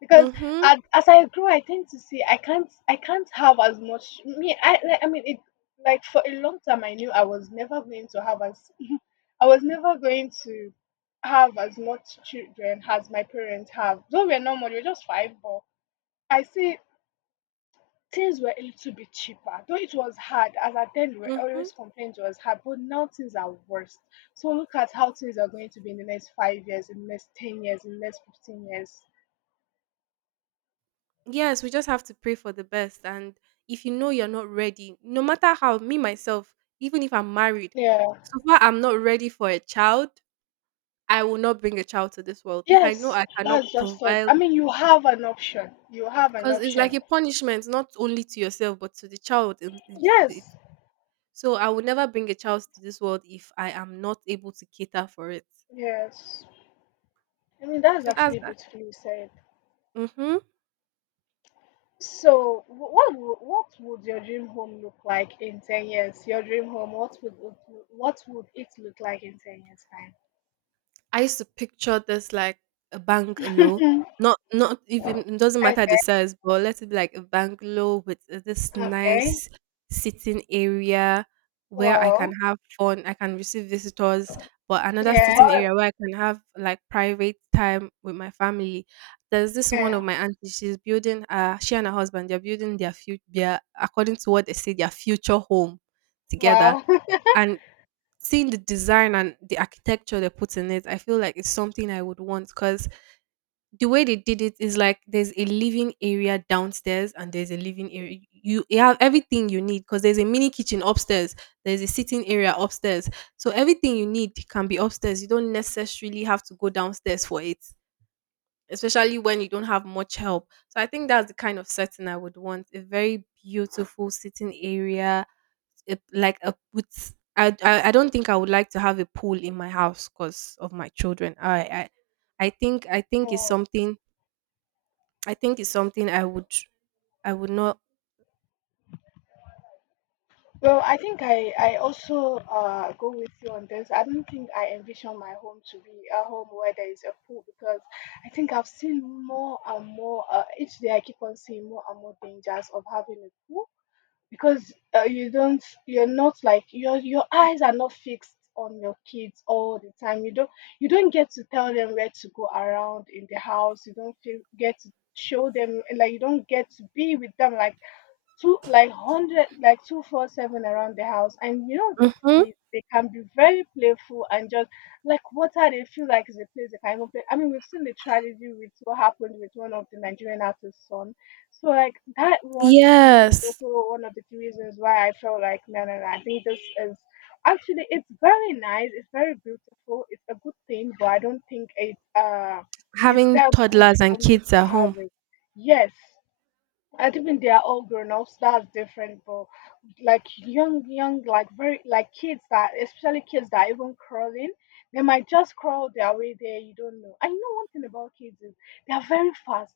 left: because
right: Mm-hmm.
left: as I grow, I tend to see I can't have as much. Me, I like, I mean it like for a long time I knew I was never going to have as much children as my parents have. Though we're not much, we're just five, but I see things were a little bit cheaper. Though it was hard, as at then we were
right: Mm-hmm.
left: always complaining it was hard, but now things are worse. So look at how things are going to be in the next 5 years, in the next 10 years, in the next 15 years.
right: Yes, we just have to pray for the best. And if you know you're not ready, no matter how me myself, even if I'm married,
left: Yeah.
right: so far I'm not ready for a child, I will not bring a child to this world. If I know
left: Yes,
right: I cannot
left: that's just it.
right: provide
left: I mean, you have an option. You have an
right: because it's like
left: option.
right: a punishment not only to yourself but to the child
left: Yes,
right: so I will never bring a child to this world if I am not able to cater for it.
left: yes. I mean, that's
right: So that's
left: actually
right: that.
left: beautifully said.
right: Mhm.
left: So, what would your dream home look like in 10 years? Your dream home, what would it look like in 10 years' time?
right: I used to picture this like a bungalow. Not even, it doesn't
left: Okay,
right: matter the size, but let it be like a bungalow with this
left: okay.
right: nice sitting area where I can
left: Wow.
right: have fun, I can receive visitors, but another sitting
left: Yeah.
right: area where I can have like private time with my family. There's this one of
left: Yeah.
right: my aunties, she's building she and her husband, they're building their future their, according to what they say, their future home together.
left: Wow.
right: And seeing the design and the architecture they put in it, I feel like it's something I would want because the way they did it is like there's a living area downstairs and there's a living area. You have everything you need because there's a mini kitchen upstairs, there's a sitting area upstairs. So everything you need can be upstairs. You don't necessarily have to go downstairs for it, especially when you don't have much help. So I think that's the kind of setting I would want. A very beautiful sitting area, a- like a with. I don't think I would like to have a pool in my house because of my children. I I think it's
left: Wow.
right: something. I think it's something I would, I would not.
left: Well, I think I also go with you on this. I don't think I envision my home to be a home where there is a pool because I think I've seen more and more, each day I keep on seeing more and more dangers of having a pool because you don't, you're not like, your eyes are not fixed on your kids all the time. You don't get to tell them where to go around in the house. You don't feel, get to show them, like you don't get to be with them like two like hundred like 24/7 around the house, and you know these
right: Hmm.
left: kids, they can be very playful and just like water, they feel like is a place they can even play. I mean, we've seen the tragedy with what happened with one of the Nigerian artist's son. So like that one thing was
right: Yes,
left: also one of the reasons why I felt like no, no, no, I think this is actually, it's very nice, it's very beautiful, it's a good thing, but I don't think it's
right: having
left: that good
right: toddlers and
left: for me
right: kids
left: to
right: at
left: have
right: home.
left: it. Yes, I think they are all grown ups. That's different, but like young, young, like kids that, especially kids that are even crawling, they might just crawl their way there. You don't know. I know one thing about kids is they are very fast.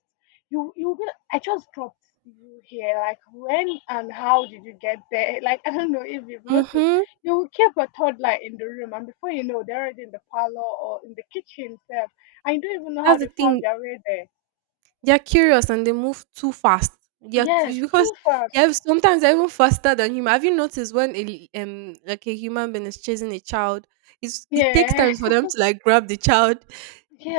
left: You will. I just dropped you here. Like when and how did you get there? Like I don't know if you've noticed.
right: Hmm.
left: You will keep a toddler in the room, and before you know, they're already in the parlor or in the kitchen itself. I don't even know how
right: That's the
left: they found
right: thing.
left: their way there.
right: They're curious and they move too fast. They're t
left: Yes,
right: because
left: too
right: they're
left: fast.
right: sometimes they're even faster than human. Have you noticed when a like, a human being is chasing a child, it takes time
left: Yeah.
right: for them to, like, grab the child.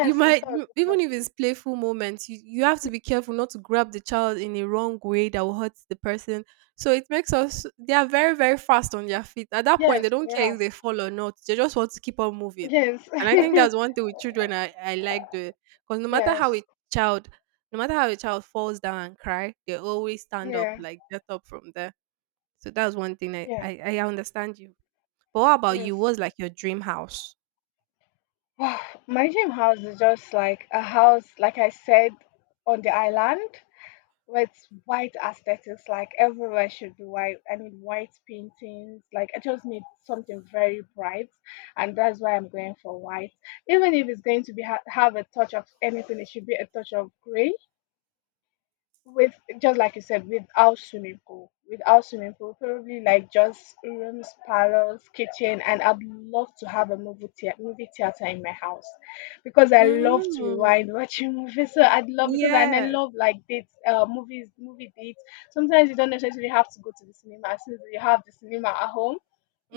left: it does. It
right: Even
left: does.
right: if it's playful moments, you have to be careful not to grab the child in a wrong way that will hurt the person. So it makes us They are very, very fast on their feet. At that point, they
left: Yes,
right: don't care
left: yeah.
right: if they fall or not. They just want to keep on moving.
left: Yes.
right: And I think that's one thing with children I like doing. Because no matter
left: Yes.
right: how a child, no matter how a child falls down and cry, they always stand up,
left: Yeah.
right: like get up from there. So that's one thing I,
left: Yeah.
right: I, I understand you. But what about you?
left: Yes.
right: What's like your dream house?
left: Wow. My dream house is just like a house, like I said, on the island with white aesthetics. Like everywhere should be white. I mean, white paintings. Like I just need something very bright, and that's why I'm going for white. Even if it's going to be have a touch of anything, it should be a touch of gray with, just like you said, without swimming pool, without swimming pool, probably like just rooms, parlors, kitchen. And I'd love to have a movie theater in my house because I love to
right: Mm-hmm.
left: rewind watching movies. So I'd love, because, and I
right: Yeah.
left: love like dates, movie dates. Sometimes you don't necessarily have to go to the cinema since you have the cinema at home.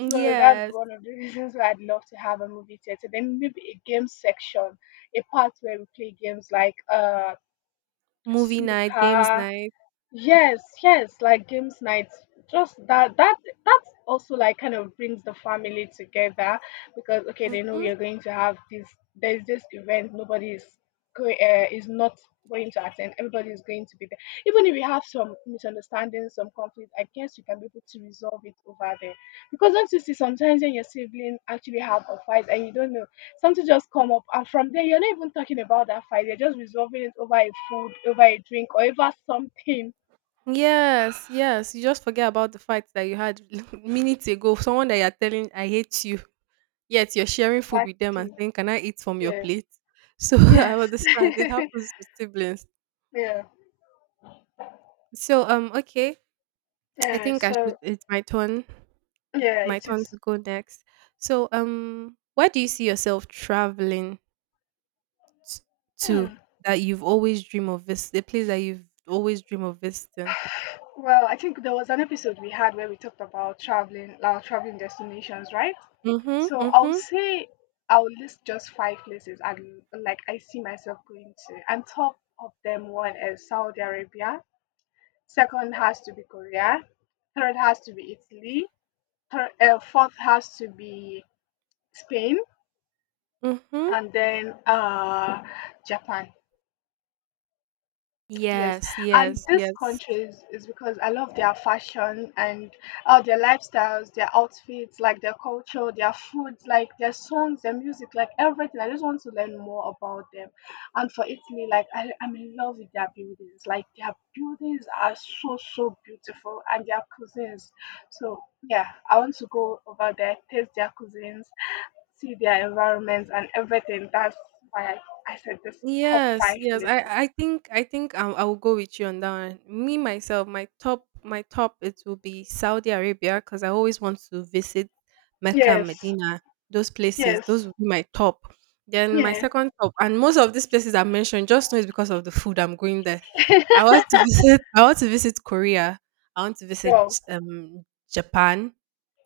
left: So that's one of the reasons why I'd love to have a movie theater. Then maybe a game section, a part where we play games like
right: movie night, games
left: snooker.
right: night.
left: Yes, yes, like games nights. Just that also like kind of brings the family together because okay, they know
right: Mhm.
left: you're going to have this. There's this event. Nobody is not going to attend. Everybody is going to be there. Even if you have some misunderstandings, some conflict, I guess you can be able to resolve it over there. Because don't you see, sometimes when your sibling actually have a fight and you don't know, something just come up, and from there you're not even talking about that fight. You're just resolving it over a food, over a drink, or over something.
right: Yes, yes. You just forget about the fact that you had minutes ago someone that you're telling I hate you, yet you're sharing food with them and
left: Exactly.
right: saying, "Can I eat from your
left: Yeah.
right: plate?" So I
left: Yes.
right: understand it happens with siblings.
left: Yeah.
right: So okay, I
left: Yeah.
right: think I
left: So
right: should. It's my turn.
left: yeah,
right: My
left: it
right: turn
left: is.
right: to go next. So where do you see yourself traveling t- to
left: Hmm.
right: that you've always dreamed of visiting? The place that you've always dreamed of visiting.
left: Well, I think there was an episode we had where we talked about traveling, our traveling destinations, right? So I'll
right: Mm-hmm.
left: say I'll list just five places and like I see myself going to. And top of them, one is Saudi Arabia. Second has to be Korea. Third has to be Italy. Fourth has to be Spain,
right: Mhm.
left: and then Japan. Yes,
right: Yes,
left: and
right: yes,
left: these
right: yes.
left: countries is because I love their fashion and their lifestyles, their outfits, like their culture, their foods, like their songs, their music, like everything. I just want to learn more about them. And for Italy, like I'm in love with their buildings. Like their buildings are so, so beautiful, and their cuisines. So yeah, I want to go over there, taste their cuisines, see their environments and everything. That's why I said this top
right: Yes,
left: five
right: yes.
left: places.
right: I will go with you on that one. Me myself, my top, it will be Saudi Arabia because I always want to visit Mecca and
left: Yes.
right: Medina. Those places,
left: Yes.
right: those would be my top. Then my
left: Yeah.
right: second top, and most of these places I mentioned, just know it's because of the food I'm going there. I want to visit. I want to visit Korea. I want to visit
left: Yo.
right: um Japan,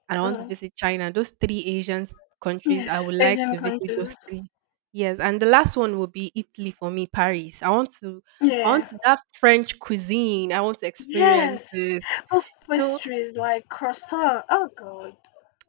right: and I want to
left: Uh,
right: visit China. Those three Asian countries, I
left: yes.
right: would like
left: Asian
right: to visit those
left: countries.
right: three. Yes, and the last one will be Italy for me, Paris. I want to, I want
left: Yeah.
right: to, that French cuisine. I want to experience
left: Yes.
right: it.
left: Those
right: So
left: pastries like croissant. Oh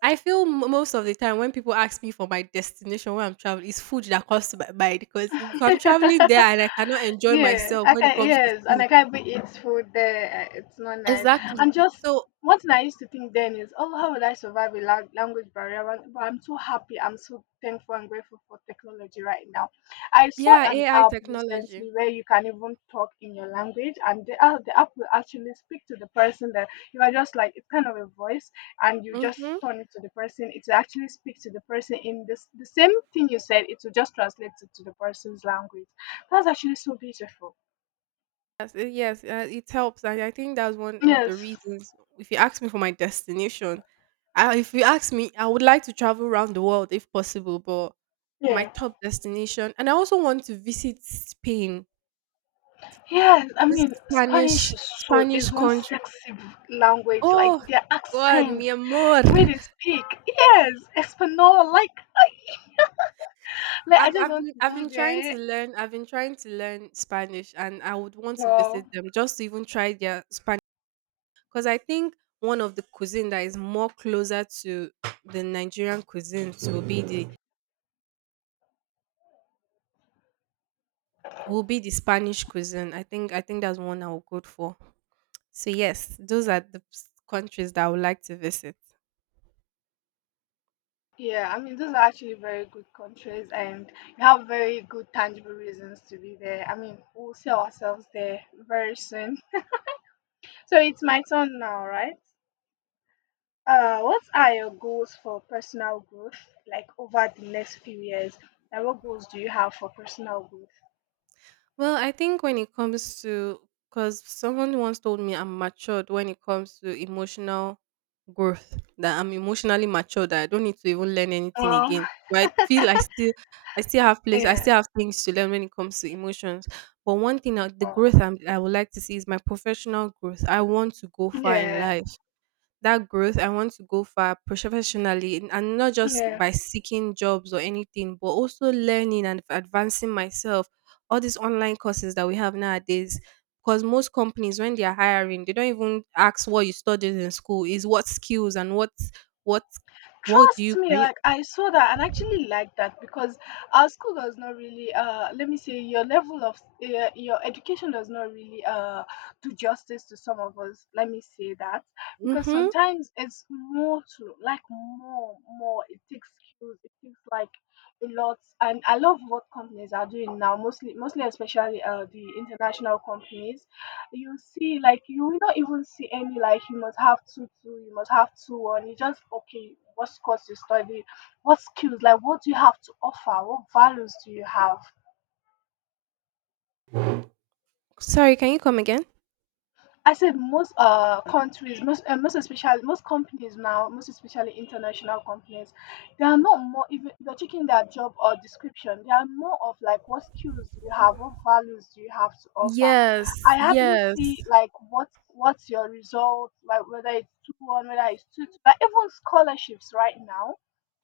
right: I feel most of the time when people ask me for my destination when I'm traveling, it's food that comes to my mind because if I'm traveling there
left: God.
right: and I cannot enjoy
left: Yeah,
right: myself when it comes to
left: yes, and
right: food,
left: I can't be eat food there. It's not nice.
right: exactly.
left: I'm just
right: So
left: one thing I used to think then is, oh, how will I survive a language barrier? But I'm so happy. I'm so thankful and grateful for technology right now. I saw
right: yeah,
left: an
right: AI
left: app
right: technology.
left: recently where you can even talk in your language, and the app will actually speak to the person that you are, just like it's kind of a voice, and you just
right: Hmm.
left: turn it to the person. It will actually speak to the person in this the same thing you said. It will just translate it to the person's language. That's actually so beautiful.
right: Yes, it helps, and I think that's one of the
left: Yes.
right: reasons. If you ask me for my destination, I, if you ask me, I would like to travel around the world if possible, but my
left: Yeah.
right: top destination, and I also want to visit Spain,
left: Yes. I
right: this
left: mean, Spanish is so
right: Spanish
left: is one
right: country.
left: sexy language. Like
right: Oh
left: their
right: God,
left: accent,
right: mi amor!
left: the way they speak. Yes. Espanol. Like I just want to
right: I've
left: go
right: been trying
left: there.
right: to learn. I've been trying to learn Spanish, and I would want to
left: Well,
right: visit them just to even try their Spanish. Because I think one of the cuisine that is more closer to the Nigerian cuisine will be the Spanish cuisine. I think that's one I will go for. So yes, those are the countries that I would like to visit.
left: yeah. I mean, those are actually very good countries, and you have very good tangible reasons to be there. I mean, we'll see ourselves there very soon. So it's my turn now, right? What are your goals for personal growth, like over the next few years? And what goals do you have for personal growth?
right: Well, I think when it comes to, because someone once told me I'm matured when it comes to emotional growth, that I'm emotionally matured, that I don't need to even learn anything
left: Um,
right: again. But I feel I still have place, I
left: yeah,
right: still have things to learn when it comes to emotions. But one thing, that the
left: uh,
right: growth I'm, I would like to see is my professional growth. I want to go far in
left: yeah,
right: life, that growth, I want to go far professionally and not just
left: yeah.
right: by seeking jobs or anything but also learning and advancing myself, all these online courses that we have nowadays because most companies when they are hiring they don't even ask what you studied in school, is what skills and what what do
left: Trust
right: you
left: me,
right: can you
left: like I saw that and actually like that because our school does not really, let me say, your level of your education does not really do justice to some of us. Let me say that because
right: mm-hmm.
left: sometimes it's more to like more, more. It takes skills. It takes like a lot, and I love what companies are doing now. Mostly especially the international companies. You see, like you will not even see any, like you must have 2:2, you must have 2:1. You just okay, what course you study, what skills, like what do you have to offer, what values do you have.
right: Sorry, can you come again?
left: I said most countries, most most especially most companies now, most especially international companies, they are not more, even if you're checking their job or description, they are more of like what skills do you have, what values do you have to offer.
right: Yes,
left: I hardly see
right: yes.
left: like what, what's your result, like whether it's 2:1, whether it's 2:2, like even scholarships right now,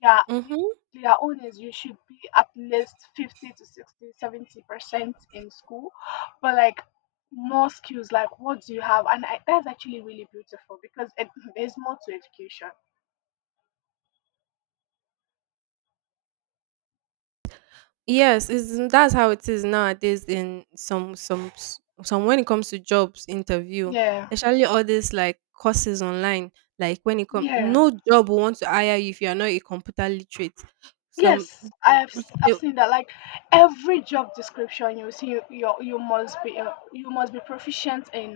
left: yeah,
right: Mm-hmm.
left: they, their own is you should be at least 50 to 60-70% in school, but like more skills, like what do you have. And that's actually really beautiful because it, there's more to education.
right: Yes, it's, that's how it is nowadays in some some, when it comes to jobs interview,
left: Yeah,
right: especially all this like courses online. Like when it comes,
left: yeah.
right: no job will want to hire you if you are not a computer literate. Some
left: Yes, i
right: mm,
left: have s- i've
right: they-
left: seen that, like every job description you see, you must be proficient in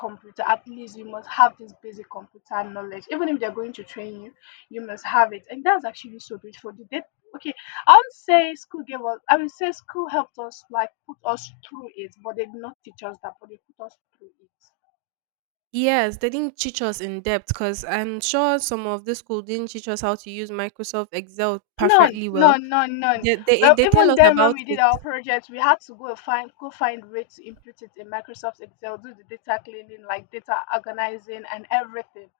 left: computer. At least you must have this basic computer knowledge, even if they're going to train you, you must have it. And that's actually so beautiful. Did they Okay, I would say school gave us, I would say school helped us, like put us through it, but they did not teach us that, but they put us through it.
right: yes, they didn't teach us in depth because I'm sure some of the school didn't teach us how to use Microsoft Excel
left: None,
right: perfectly well.
left: none, none, none.
right: They they
left: Well,
right: they tell
left: even
right: us
left: then, when
right: about
left: we did
right: it.
left: our project, we had to go find a way to input it in Microsoft Excel, do the data cleaning, like data organizing and everything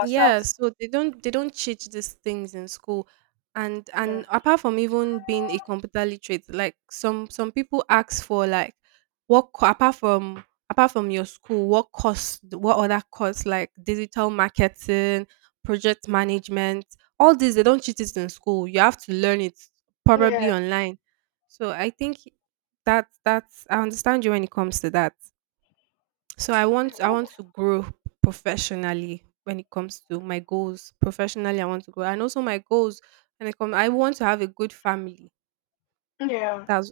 right: Yeah, so they don't teach these things in school.
left: Yeah.
right: And apart from even being a computer literate, like some people ask for like apart from, apart from your school, what other course, like digital marketing, project management, all this they don't teach it in school. You have to learn it probably
left: Yeah,
right: online. So I think that that's, I understand you when it comes to that. So I want to grow professionally when it comes to my goals. Professionally, I want to grow, and also my goals when it comes. I want to have a good family.
left: yeah.
right: That's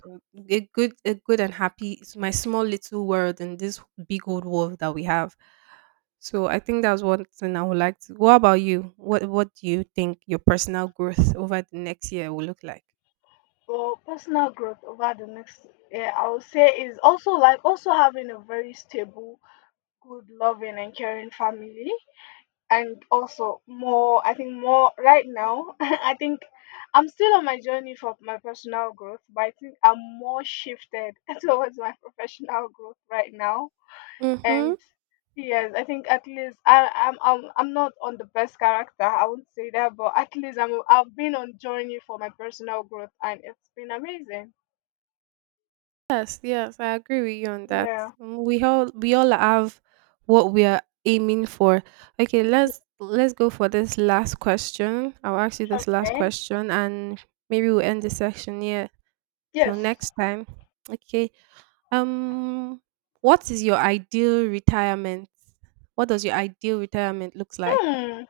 right: a good, and happy. It's my small little world in this big old world that we have. So I think that's one thing I would like to. What about you? What do you think your personal growth over the next year will look like?
left: Well, personal growth over the next, yeah, I would say is also like also having a very stable, good, loving, and caring family. And also more, I think more right now, I think I'm still on my journey for my personal growth, but I think I'm more shifted towards my professional growth right now.
right: Mm-hmm.
left: And yes, I think at least I, I'm not on the best character, I won't say that, but at least I've been on journey for my personal growth, and it's been amazing.
right: Yes, yes, I agree with you on that.
left: Yeah.
right: Mm. We all have what we are aiming for. Okay, let's go for this last question. I'll ask you this last
left: Okay.
right: question and maybe we'll end the section here. Till
left: Yes.
right: next time. Okay. Um, what is your ideal retirement? What does your ideal retirement looks like?
left: Hmm.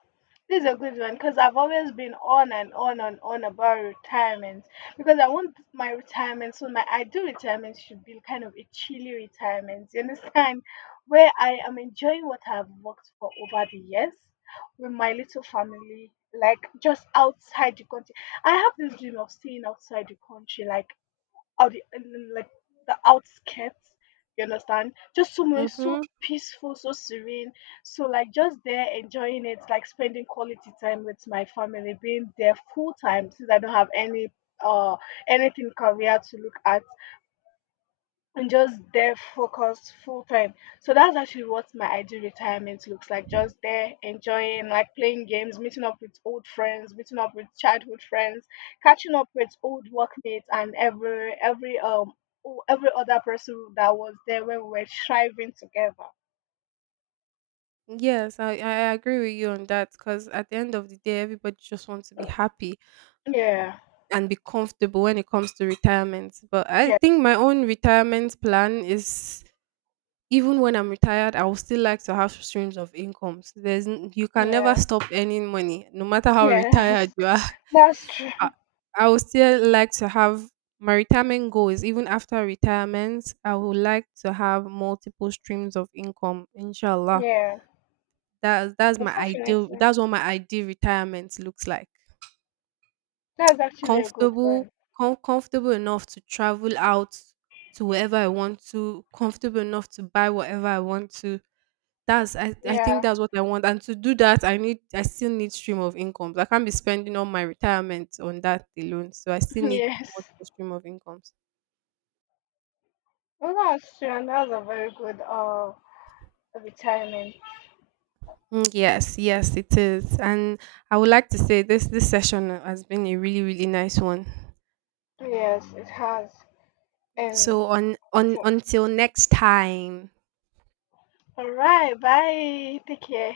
left: This is a good one because I've always been on and on and on about retirement because I want my retirement, so my ideal retirement should be kind of a chilly retirement. You understand? Where I am enjoying what I've worked for over the years with my little family, like just outside the country. I have this dream of staying outside the country, like out in like the outskirts, you understand, just somewhere
right: Mm-hmm.
left: so peaceful, so serene, so like just there enjoying it, like spending quality time with my family, being there full time since I don't have any uh anything career to look at and just there focused full time. So that's actually what my ideal retirement looks like. Just there enjoying, like playing games, meeting up with old friends, meeting up with childhood friends, catching up with old workmates and every other person that was there when we were striving together.
right: Yes, I agree with you on that because at the end of the day everybody just wants to be happy
left: Yeah.
right: and be comfortable when it comes to retirement. But I
left: Yeah.
right: think my own retirement plan is, even when I'm retired, I will still like to have streams of incomes. There's n- you can never
left: Yeah.
right: stop earning money, no matter how
left: Yes.
right: retired you are.
left: That's true.
right: I, I would still like to have my retirement goals. Even after retirement, I would like to have multiple streams of income. Inshallah,
left: Yeah.
right: that's
left: Yes,
right: my ideal.
left: definitely.
right: That's what my ideal retirement looks like.
left: That's actually a good
right: Comfortable,
left: one.
right: comfortable enough to travel out to wherever I want to, comfortable enough to buy whatever I want to. That's, I think
left: Yeah.
right: that's what I want, and to do that, I still need stream of incomes. I can't be spending all my retirement on that alone, so I still need
left: Yes.
right: multiple stream of incomes.
left: Well, that's true, and that's a very good retirement.
right: Mm, yes, yes, it is. And I would like to say this this session has been a really, really nice one.
left: Yes, it has. And
right: So on
left: so,
right: until next time.
left: all right, bye. Take care.